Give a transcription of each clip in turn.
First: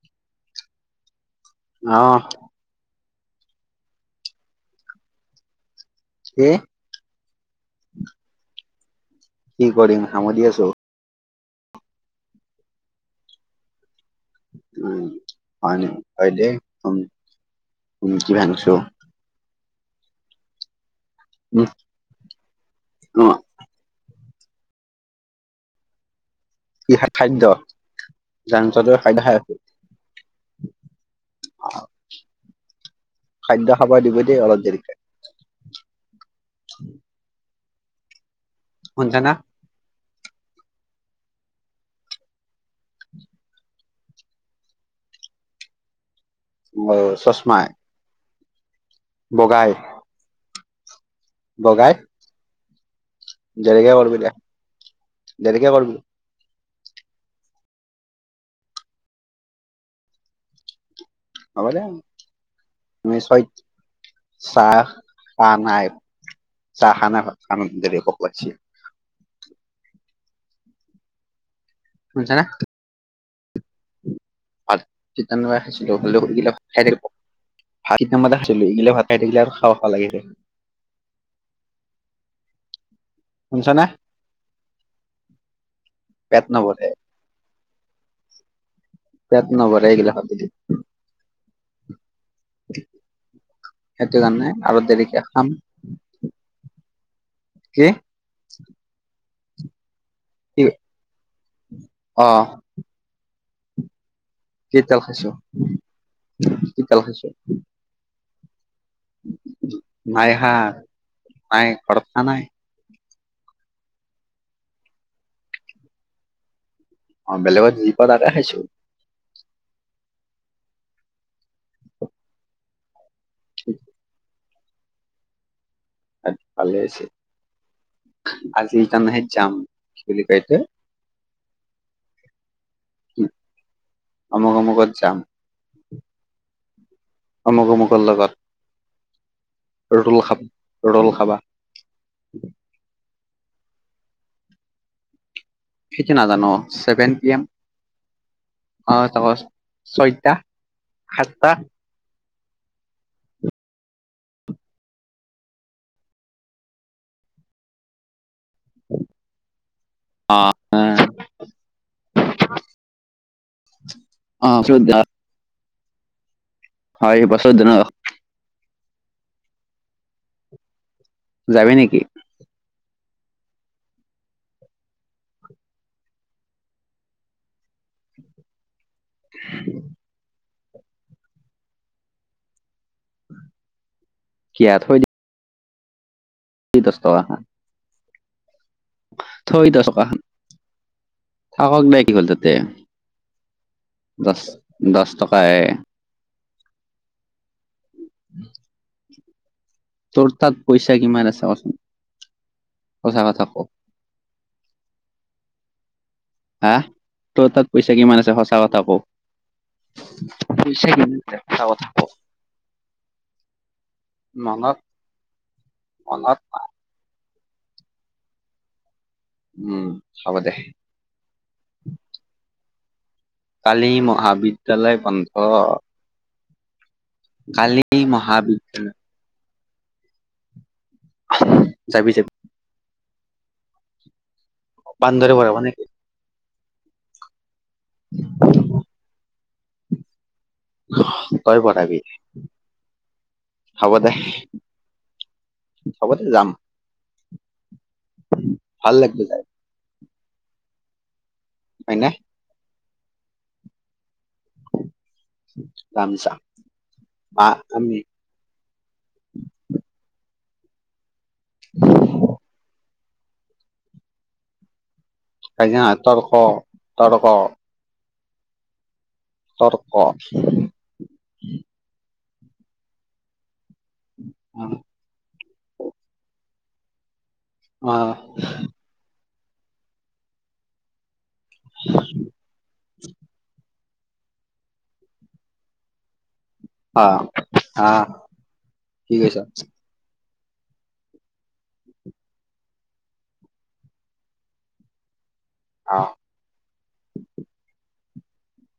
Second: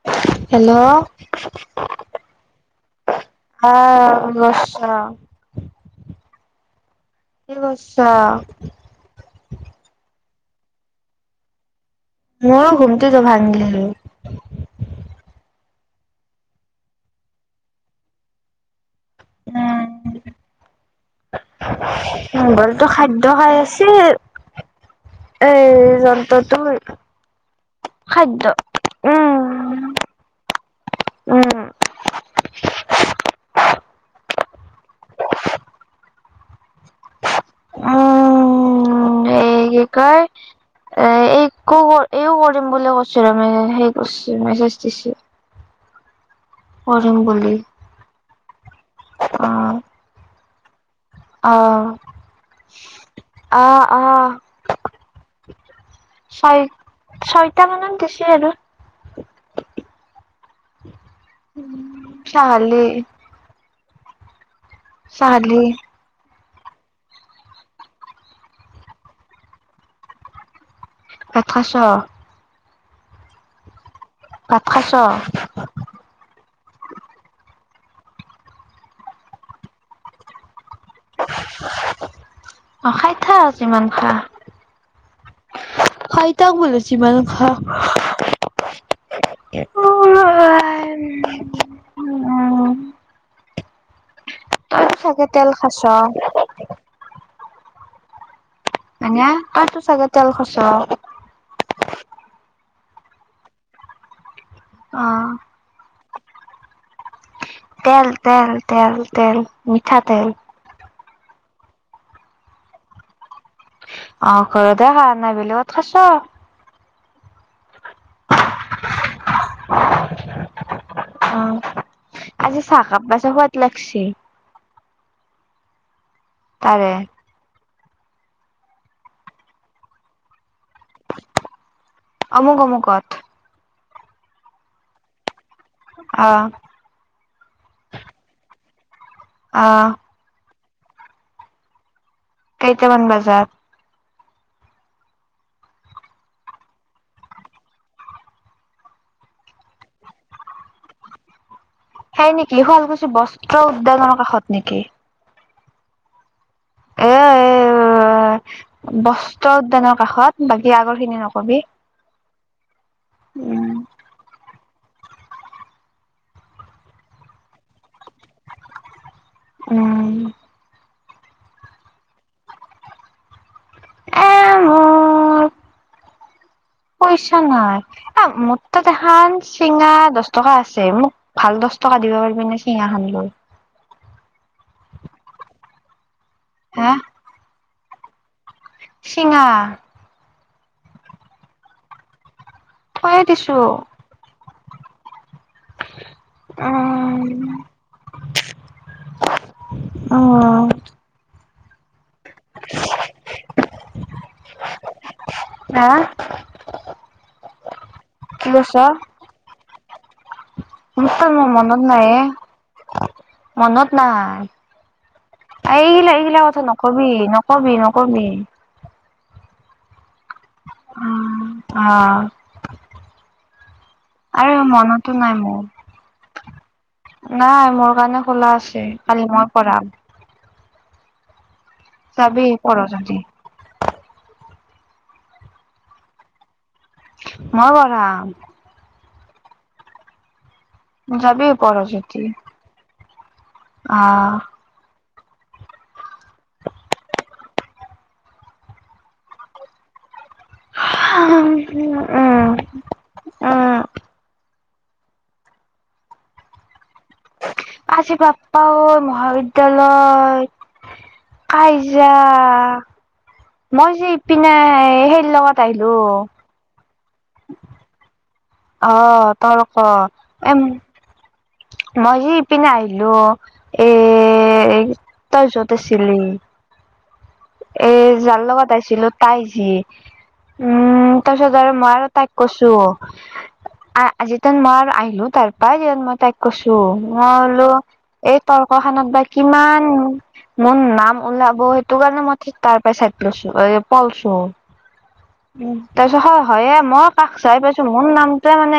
Hello অহ, হা, [unintelligible] কি? কি কৰিছা? কি কৰিম, হামেস দি আছো। মোৰো ঘুমটো ত ভাংলিলো। উ, হয়, অম, কি উম উ, মগলতো অ খাদ্য, খাই আছে এ য কি খা- খাদ্য খাদ্য খাদ্য খাই উম আছে উম অ', খাদ্য, খাব দিব দেই, অলপ দেৰিকে শুনিচা না? এ কি কয় এ একো এইও কৰিম বুলি কৈছো ৰ মে সেই কৰিছ মেছেজ দিছো। অ', বুলি চষ্মা? বগাই? আহ বগাই আহ দেৰিকে কৰিবি দে আহ। দেৰিকে কৰিবি ছয় ছয়টা মানত বেছি আৰু। [inaudible] হ'ব দে চাহালি ম চৈত চাহ চাহ চাহালি নাই চাহ খানে খান দে পক। [inaudible] শুনিচা নে? ভাত খাইছ? [inaudible] খছিলো এইিলাক ভ খাই থাকো ভাত কামটা খাইছিলো এইগিলাক ভাত খাই থাকিলে আৰু খ ভাল লাগিছে। অ', খাই থাক শুনছা না যিমান খা। খাই পেট থাক বোলো নভৰে যিমান খা। [inaudible] [inaudible] সেইটো কাৰণে আৰু তইতো চাগে দেৰিকে খাম। [inaudible] কি? মানে তই তো চাগে তেল খচ কি আৰু। অ'। কেইটাল অ খাইছো কিতাল খাইছ। তেল তেল তেল। মিঠাতেল। নাইহা নাই কথা নাই। অ', ঘৰ দো হা নাই ব কথা কৈছ। অ', বেলেগত য পা তাকে খাইিছো। অ', আজি চাহ কাবচ সোৱাদ লাগছে। ভালে তাৰে আছে আজি তাৰাহে যাম কি বুলি কাই। অমুক অমুকত। অমুক অমুকত যাম। অ'। অমুক অমুকৰ লগত। অ'। ৰল খাব ৰোল খাবা। কেইত মন বজাৰ? কেিক নাজানো চছেভেন পি এম। অ', চ ছয়টা সাতটা। সেই নেকি শুৱালকুছি বস্ত্ৰ উদ্যাননৰ কাষত নেকি? এ এ বস্ত্ৰ উদ্যানৰ কাষত বাকী আগৰ খিনি নকবি। উম [inaudible] হয় এই বস্ত্ৰ উম। যাবি নেকি? [inaudible] পইছা নহয় এ ম্ত দেহান চিঙা দ টকা আছে মোক ভাল দহ টকা দিব পাৰিবি নে চিঙা খান লৈ। কি যায়। হা দহ আহ। চিঙা [unintelligible] থৈয়ে দিছোঁ। দহ, দহ টকাই। অ'। [unintelligible] [inaudible] তোৰ উম পইচা কিমান আছে কচোন সঁচা কথা ক। হা হা, তোৰ তাত পইচা কিমান আছে কি সঁচা কৈছ কথা ক। পইচা কিমান মোৰ আছে [unintelligible] সঁচা মনত কথা ক নাই এ মনত নাই। মনত এই মনত এইগিলা-এইগিলা কথা নাই। ন'কবি, ন'কবি, ন'কবি। উম, হ'ব দে। উম, অ'। কালি আৰে মহাবিদ্যয়ালয় মনতো বন্ধ। নাই মোৰ নাই, কালি মোৰ কাৰণে খোলা আছে মহাবিদ্যালয় কালি মই কৰাম। যাবি। যাবি আহিবি পঢ় যদি বান্দৰে [unintelligible] মানে মই পঢ়াম। যাবি তই পঢ় পঢ়াবি যদি হ'ব দে। আহ হ'ব দে ভাল লাগিব যাই। হয়নে [unintelligible] ৰামছা। আজি বাপ্পা ঐ মহাবিদ্যালয়ত কাইজা মই, যে ইপিনে হেই লগত কাজিয়া নহয় আহিলোঁ। তৰ্ক [unintelligible] অ', তৰ্ক এ মই যে ইপিনে আহিলোঁ। এ ত‌ই য'ত আছিলি। এ, অ যাৰ লগত আহিছিলোঁ, তাই আহিছে, উম। তাৰ পিছত আৰু মই আৰু তাইক কৈছোঁ। আজি [unintelligible] মই আহিলো তাৰ পা কিন্তু মই তাইক। কৈছোঁ, মই বোলো অ এই কি তৰ্কখানত বা কৈছ কিমান? মোৰ নাম ওলাব সেইটো কাৰণে মই ঠিক-তাৰ পৰাই [unintelligible] [inaudible] উম, তাৰ পিছত হয় হয়ে মই কাষ চাই পাইছো। মোৰ নামটোৱে মানে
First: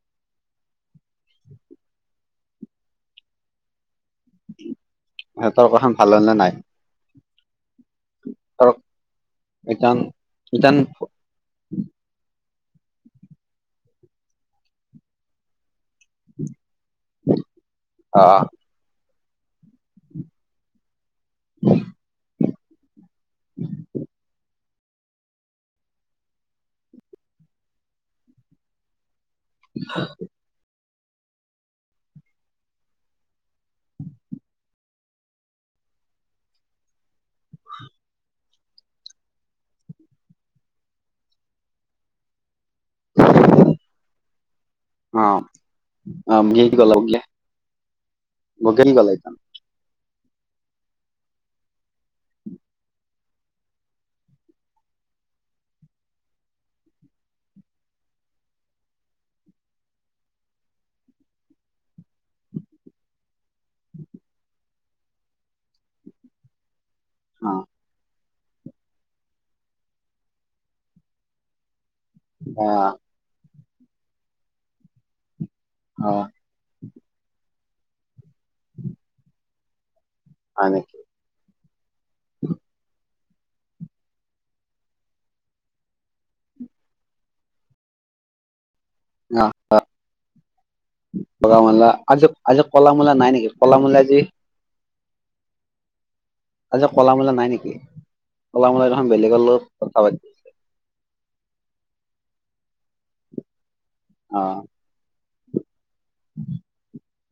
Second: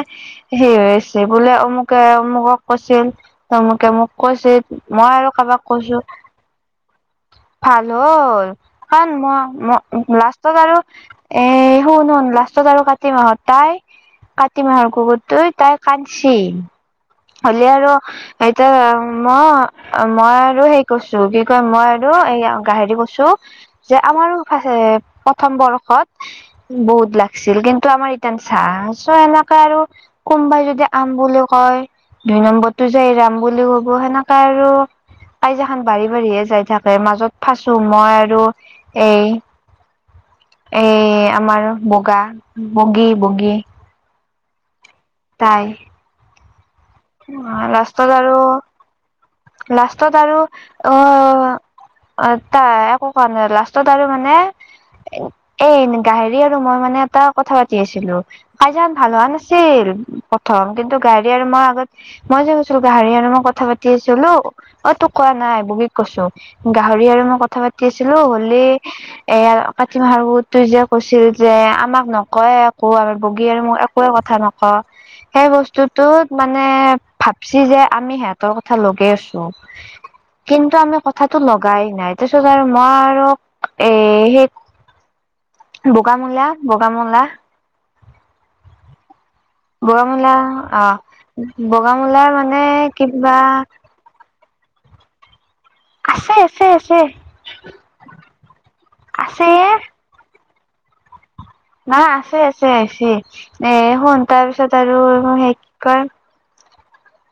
হেৰি হৈছে বোলে, অমুকে অমুকক কৈছিল, তেওঁলোকে মোক কৈছিল মই আৰু কাৰোবাক তৰ্কখন কৈছোঁ। ভাল হ'ল নে নাই ভাল হ'ল তৰ্ক কাৰণ মই-ম লাষ্টত আৰু এ, শুন শুন লাষ্টত আৰু কাতি মাহত তাই কাতি মাহৰ কুকুৰটোই তাইক কাটছি হ'লেও আৰু এতিয়া [unintelligible] অ', মই আৰু হেই কৰছো, কি কয় ম‌ই [unintelligible] এ প্ৰথম বৰ্ষত বহুত লাগিছিল, কিন্তু আমাৰ ইটান চা আছোঁ এনে। আৰু কোনবাই যদি আম বুলি কয় দুই নম্বৰটো যে এইৰাম বুলি কব সেনেকা আৰু কাইজা খন বাঢ়ি বাঢ়িয়ে যাই থাকে মাজত ফাচো মই আৰু এই-এই আমাৰ বগা-বগী, বগী। [unintelligible] অ', লাষ্টত আৰু লাষ্টত আৰু অ' অ', তাই একো কোৱা নাই, লাষ্টত আৰু মানে, এ গাহেৰি আৰু মই মানে এটা কথা পাতি আছিলোঁ। কাজিয়া ভাল হোৱা নাছিল প্ৰথম কিন্তু গাড়ী আৰু মই আগত, মই যে কৈছিলোঁ, গাহৰি আৰু মই কথা পাতি আছিলোঁ, অ', তোক কোৱা নাই বহীত, কৈছোঁ, গাহৰি আৰু মই কথা পাতি আছিলোঁ হ'লে, এইয়া কাতি মাহৰত তই যে কৈছিল যে আমাক নকয় একো আৰু- বগী আৰু মই একোৱে কথা নকওঁ, সেই হা বস্তুতত মানে, মানে ভাবছি যে আমি সিহঁতৰ কথা লগে আছোঁ হয় কিন্তু নেকি আমি- কথাটো লগাই নাই, তাৰপিত আৰু মই আৰু এ সেই- বগামূলা, বগামূলা, অ', অ', বগামূলা অ বগামূলা আজি, বগামূলাৰ মানে আজি কলা মূলা নাই কিবা নেকি কলামূলা আজি। আছে। আজি আছে কলা মূলা নাই নেকি? কলা মূলা দেখোন বেলেগৰ আছে লগত কথা পাতি- নাই আছে আছে আছে, এ শুন অ তাৰপিছত আৰু সে কি কয়,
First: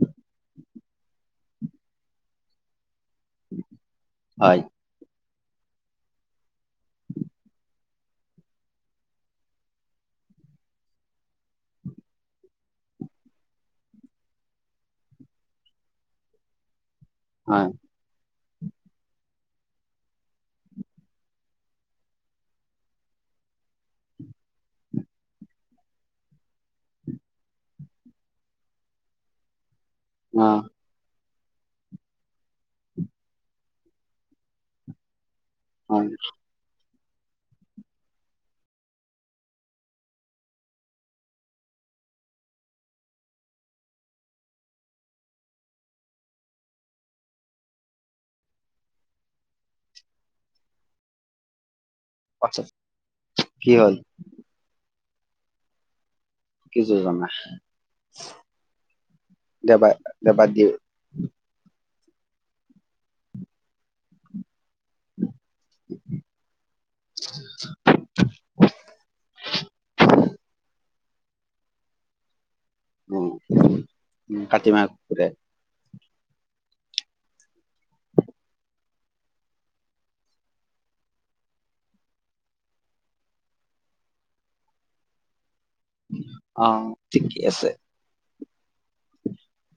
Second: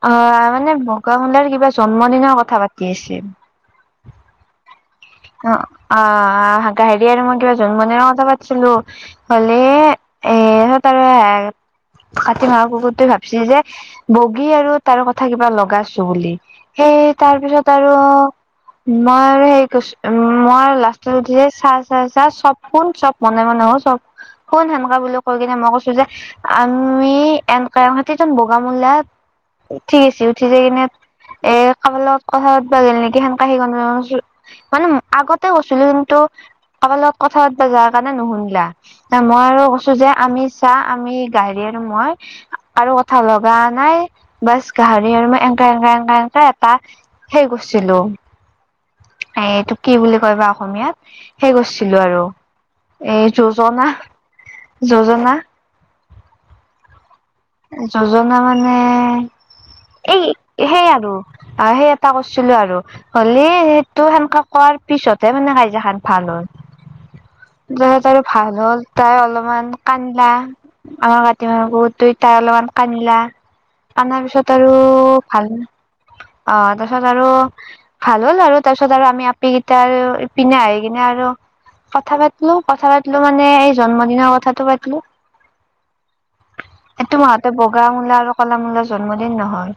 অ', মানে বগামূলাৰ কিবা জন্মদিনৰ কথা পাতি আছিল। হয়, অ', অ', গাহৰি আৰু মই কিবা জন্মদিনৰ কথা পাতিছিলোঁ। হ'লে এহত আৰু, কাতি মাহৰ কুকুৰটোৱে ভাবিছে যে বগী আৰু তাৰ কথা কিবা লগাইছো বুলি। সেই তাৰ হয় পিছত আৰু মই আৰু হেৰি কৈছোঁ। উম্, মই লাষ্টত উঠিছে চাহ চাই চাহ চব শোন চব মনে মনে হ চব, কোন সেনকা বুলি কৈ কিনে মই কৈছোঁ যে। আমি এন কা হাতীত বগামূলা, ঠিক আছে, উঠি অ যাই কিনে এ কাবা লগত কথা পাত বা নেকি মানে আগতে কৈছিলোঁ হয় কিন্তু কাৰোবাৰ লগত কথা পাতিব যোৱাৰ কাৰণে নুশুনিলা। মই আৰু কৈছোঁ যে আমি চাহ আমি গাহৰি আৰু মই- আৰু কথা লগাও নাই বাছ, গাহৰি আৰু মই এনেকা এনেকা এনেকা এ এটা সেই কৰিছিলোঁ। এ এইটো কি বুলি কয় বা অসমীয়াত, সেই কৰিছিলোঁ আৰু। পাছত এই কি যোজনা, হ'ল যোজনা। কি যোজনা। যোজনা মানে, দেবা এই দেবা দি সেই আৰু। অ', সেই এটা কৰিছিলোঁ আৰু হোলি সেইটো সেনেকা- খোৱাৰ পিছতহে মানে কাজিয়া খন ভাল হ'ল। যাই তাৰ আৰু ভাল হ'ল, তাই অলপমান কান্দলা। অ', কাতি মাহৰ তাই অলপমান কান্লা, উম কাণাৰ উম পিছত আৰু কাতিমা কুকুৰে ভাল- অ', তাৰপিছত আৰু। ভাল হ'ল আৰু তাৰপিছত আৰু আমি আপি কেইটা আৰু এইপিনে আহি কিনে আৰু। কথা পাতিলোঁ, কথা পাতিলোঁ মানে এই জন্মদিনৰ কথাাতটো পাতিলোঁ। অ এইটো ঠিকে মাহতে আছে বগা মূলা আৰু কলা মূলাৰ জন্মদিন নহয়।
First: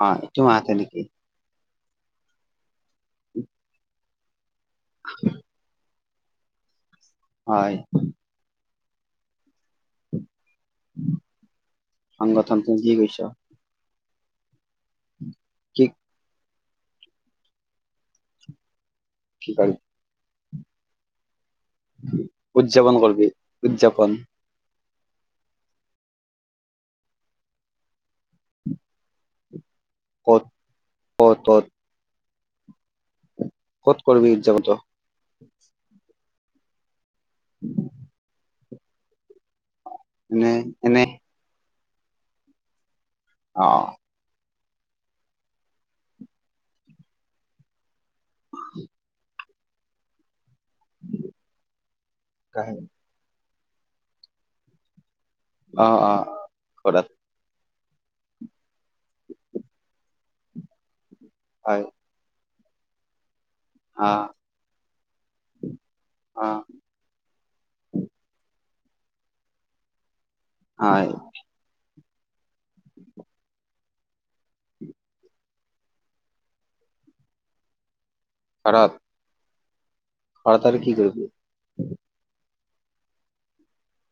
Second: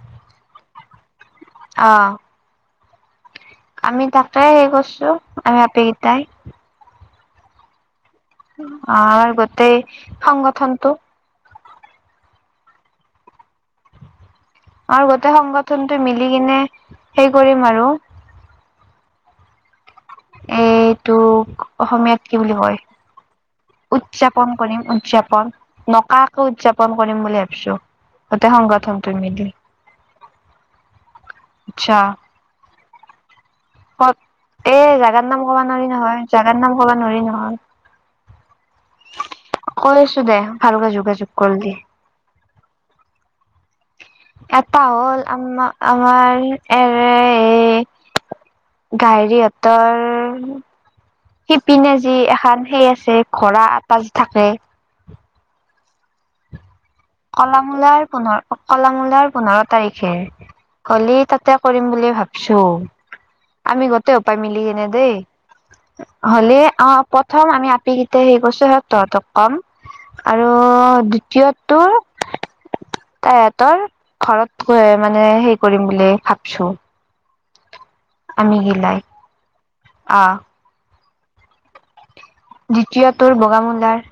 হয়, এইটো মাহতে নেকি? অ', আমি তাকে হেৰি কৰিছোঁ, আমি আপিকেইটাই। হয়। আৰু গোটেই সংগঠনটো। সংগঠনটো কি কৰিছ? আৰু গোটেই কি সংগঠনটো মিলি কিনে, সেই কৰিম আৰু। কি কৰিবি? এইটোক অসমীয়াত কি বুলি কয়, উদযাপন কৰিবি উদযাপন উতচ্চাপ। উদযাপন কৰিম, উদযাপন। নকাকে উদযাপন কৰিম বুলি ভাবিছো। গোটেই সংগঠনটো মিলি। ক'ত? ক'ত, ক'ত? আচছা। ক'ত হত, কৰিবি উদযাপনটো এ ৰাতিপুৱা। [unintelligible] জাগাত নাম ক'বা নোৱাৰি নহয়। জাগাত নাম ক'ব নোৱাৰি নহয়। কৈ আছো দে, এনে ভালকে এনে যোগাযোগ কৰি দি। অ। এটা হ'ল আম্মা আমাৰ এ গাইৰীহঁতৰ শিপিনে যি, এখন সেই আছে, ঘোঁৰা এটা থাকে। অ' অ' ঘোঁৰাত। [unintelligible] কল মূলাৰ পোন্ধৰ, কলামূলাৰ পোন্ধৰ তাৰিখে। হলি তাতে হয় কৰিম বুলি ভাব চ' আমি গোটেই আহ অপায় মিলি এনে দেই। হ'লে আহ অ' প্ৰথম আমি আপি কেইটা হেৰি কৰছোঁ হে তহঁতক ক'ম। আৰু হয় দ্বিতীয়টো তাই হতৰ ঘৰত গৈ মানে হে কৰিম বুলি ভাবছোঁ। আমি গিলাই। অ'। তাত আৰু কি কৰিব? দ্বিতীয়টোৰ বগামুলাৰ।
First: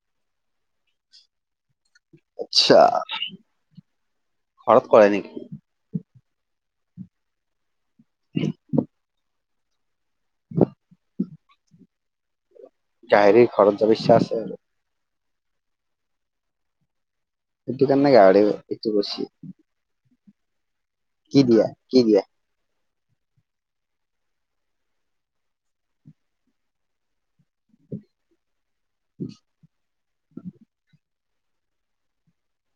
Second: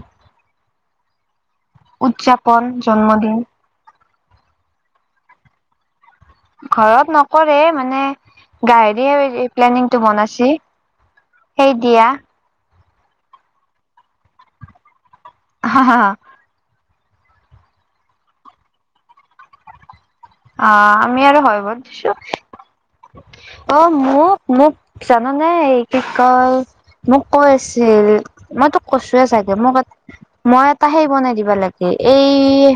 উদযাপন আচ্ছা, জন্মদিন ঘৰত কৰে নেকি? ঘৰত নকৰে মানে, [inaudible] প্লেনিংটো বনাইছে। সেই দিয়া। গাহেৰিৰ ঘৰত যাব ইচ্ছা আছে আৰু। [inaudible] সেইটো কাৰননে গা়হৰি এটো কৰ্চি। আহ, আমি আৰু হয়- ভয় কি দিছোঁ। দিয়া অ', মোক, মোক জানানে এই কি কয় মোক কৈ আছিল, মই তোক কৈচুয়ে চাগে মোক, মই এটা সেই বনাই দিবা লাগে এ, এই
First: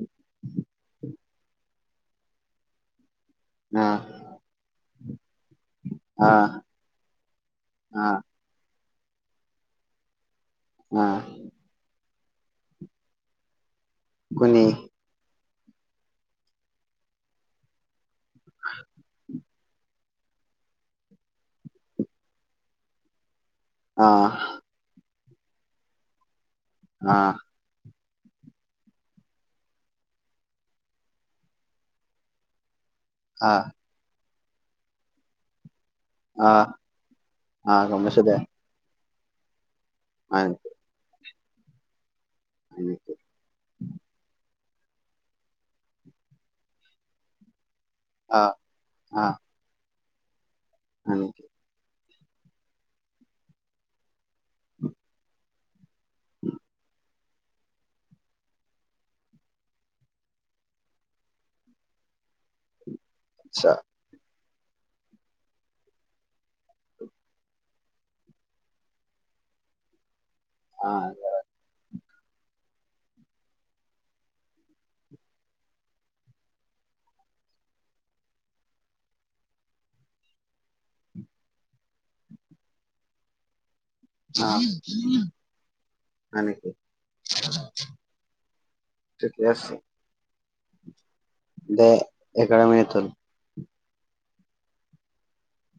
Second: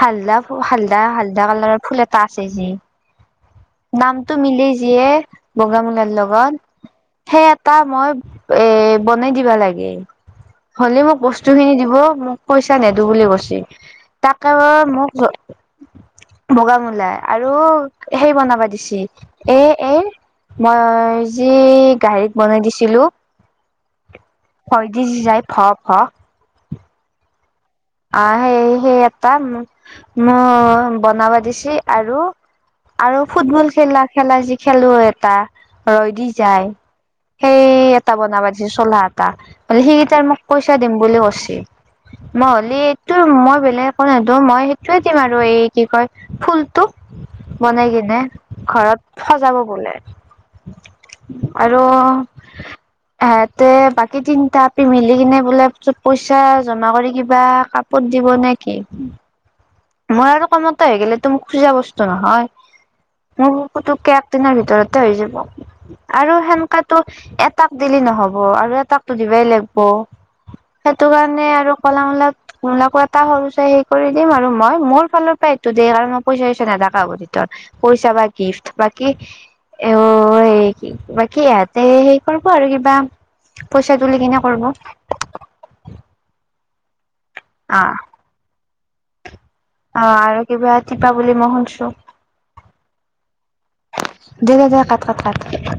হালদা, হালদা, হালদা, কালাৰৰ ফুল এটা আছে যে, আহ নামটো মিলি যিয়ে, বগাামুলাৰ আহ লগত সেই এটা মই আহ এ, বনাই দিবা লাগে। হ'লে মোক আহ বস্ত বস্তু খিনি দিব, মোক পইচা নেদো বুলি কৈছে। তাকে কোনে মোক বগা মূলাই আৰু সেই বনাব দিচি, এ-এৰ মই যি গাহৰিক বনাই দিছিলো। অ'। ভই দি যাই ভ ভ। অ'। আহ সেই, সেই এটা মোক ম বনাব দিছে আৰু আৰু আহ ফুটবল খেলা, খেলা খেকৈ যি খেলোৱৈই এটা। ৰৈ দি আহ যায়। সেই আহ গম এটা পাইছো দে বনাবা দিচি চোলা এটা। মানে সেইটো তাৰ মোক হয় নেকি? পইচা দিম বুলি কছি। মই হয় নেকি? এইটো মই বেলেগ একো নচ। মই সেইটোয়েই দিম আৰু এই কি কয় ফুলতটো। বনাই কিনে, আহ ঘৰত আহ সজাব বোলে। হয় নেকি? আৰু, সেহতে বাকী তিনিতা আপি মিলি কিনে বোলে চুত পইচা জমা কৰি কিবা কাপত দিব নেকি। মই আৰু কামতে হৈ গো মোক খোজা বস্তু নহয়, মোৰ আচ্ছা [inaudible] দিনৰ ভিতৰতে হৈ যাব। আৰু সেনেকটো এটাক দিলি নহ'ব আৰু এটাকতো দিবাই লাগিব। আহ সেইটো কাৰণে আৰু কলামূলাত মোলাকো এটা সৰুছে হে কৰি দিম আৰু মই মোৰ ফালৰ পৰাই এইটো দ কাৰণ মই পইচা পইচা নেথাকা হ' তিতৰ পইচা বা গিফ্ট বাকী অ, এই কি ক বাকী ইহঁতে হে কৰিব আৰু কিবা। পইচা তুলি কিনে আহ কৰিব। হয় নেকি, অ ঠিকে আছে। অ, আৰু কিবা এতিপা বুলি মই দে এঘাৰ শুন'ছো। মিনিট হ'ল দে দে দে কাত কাত কাম।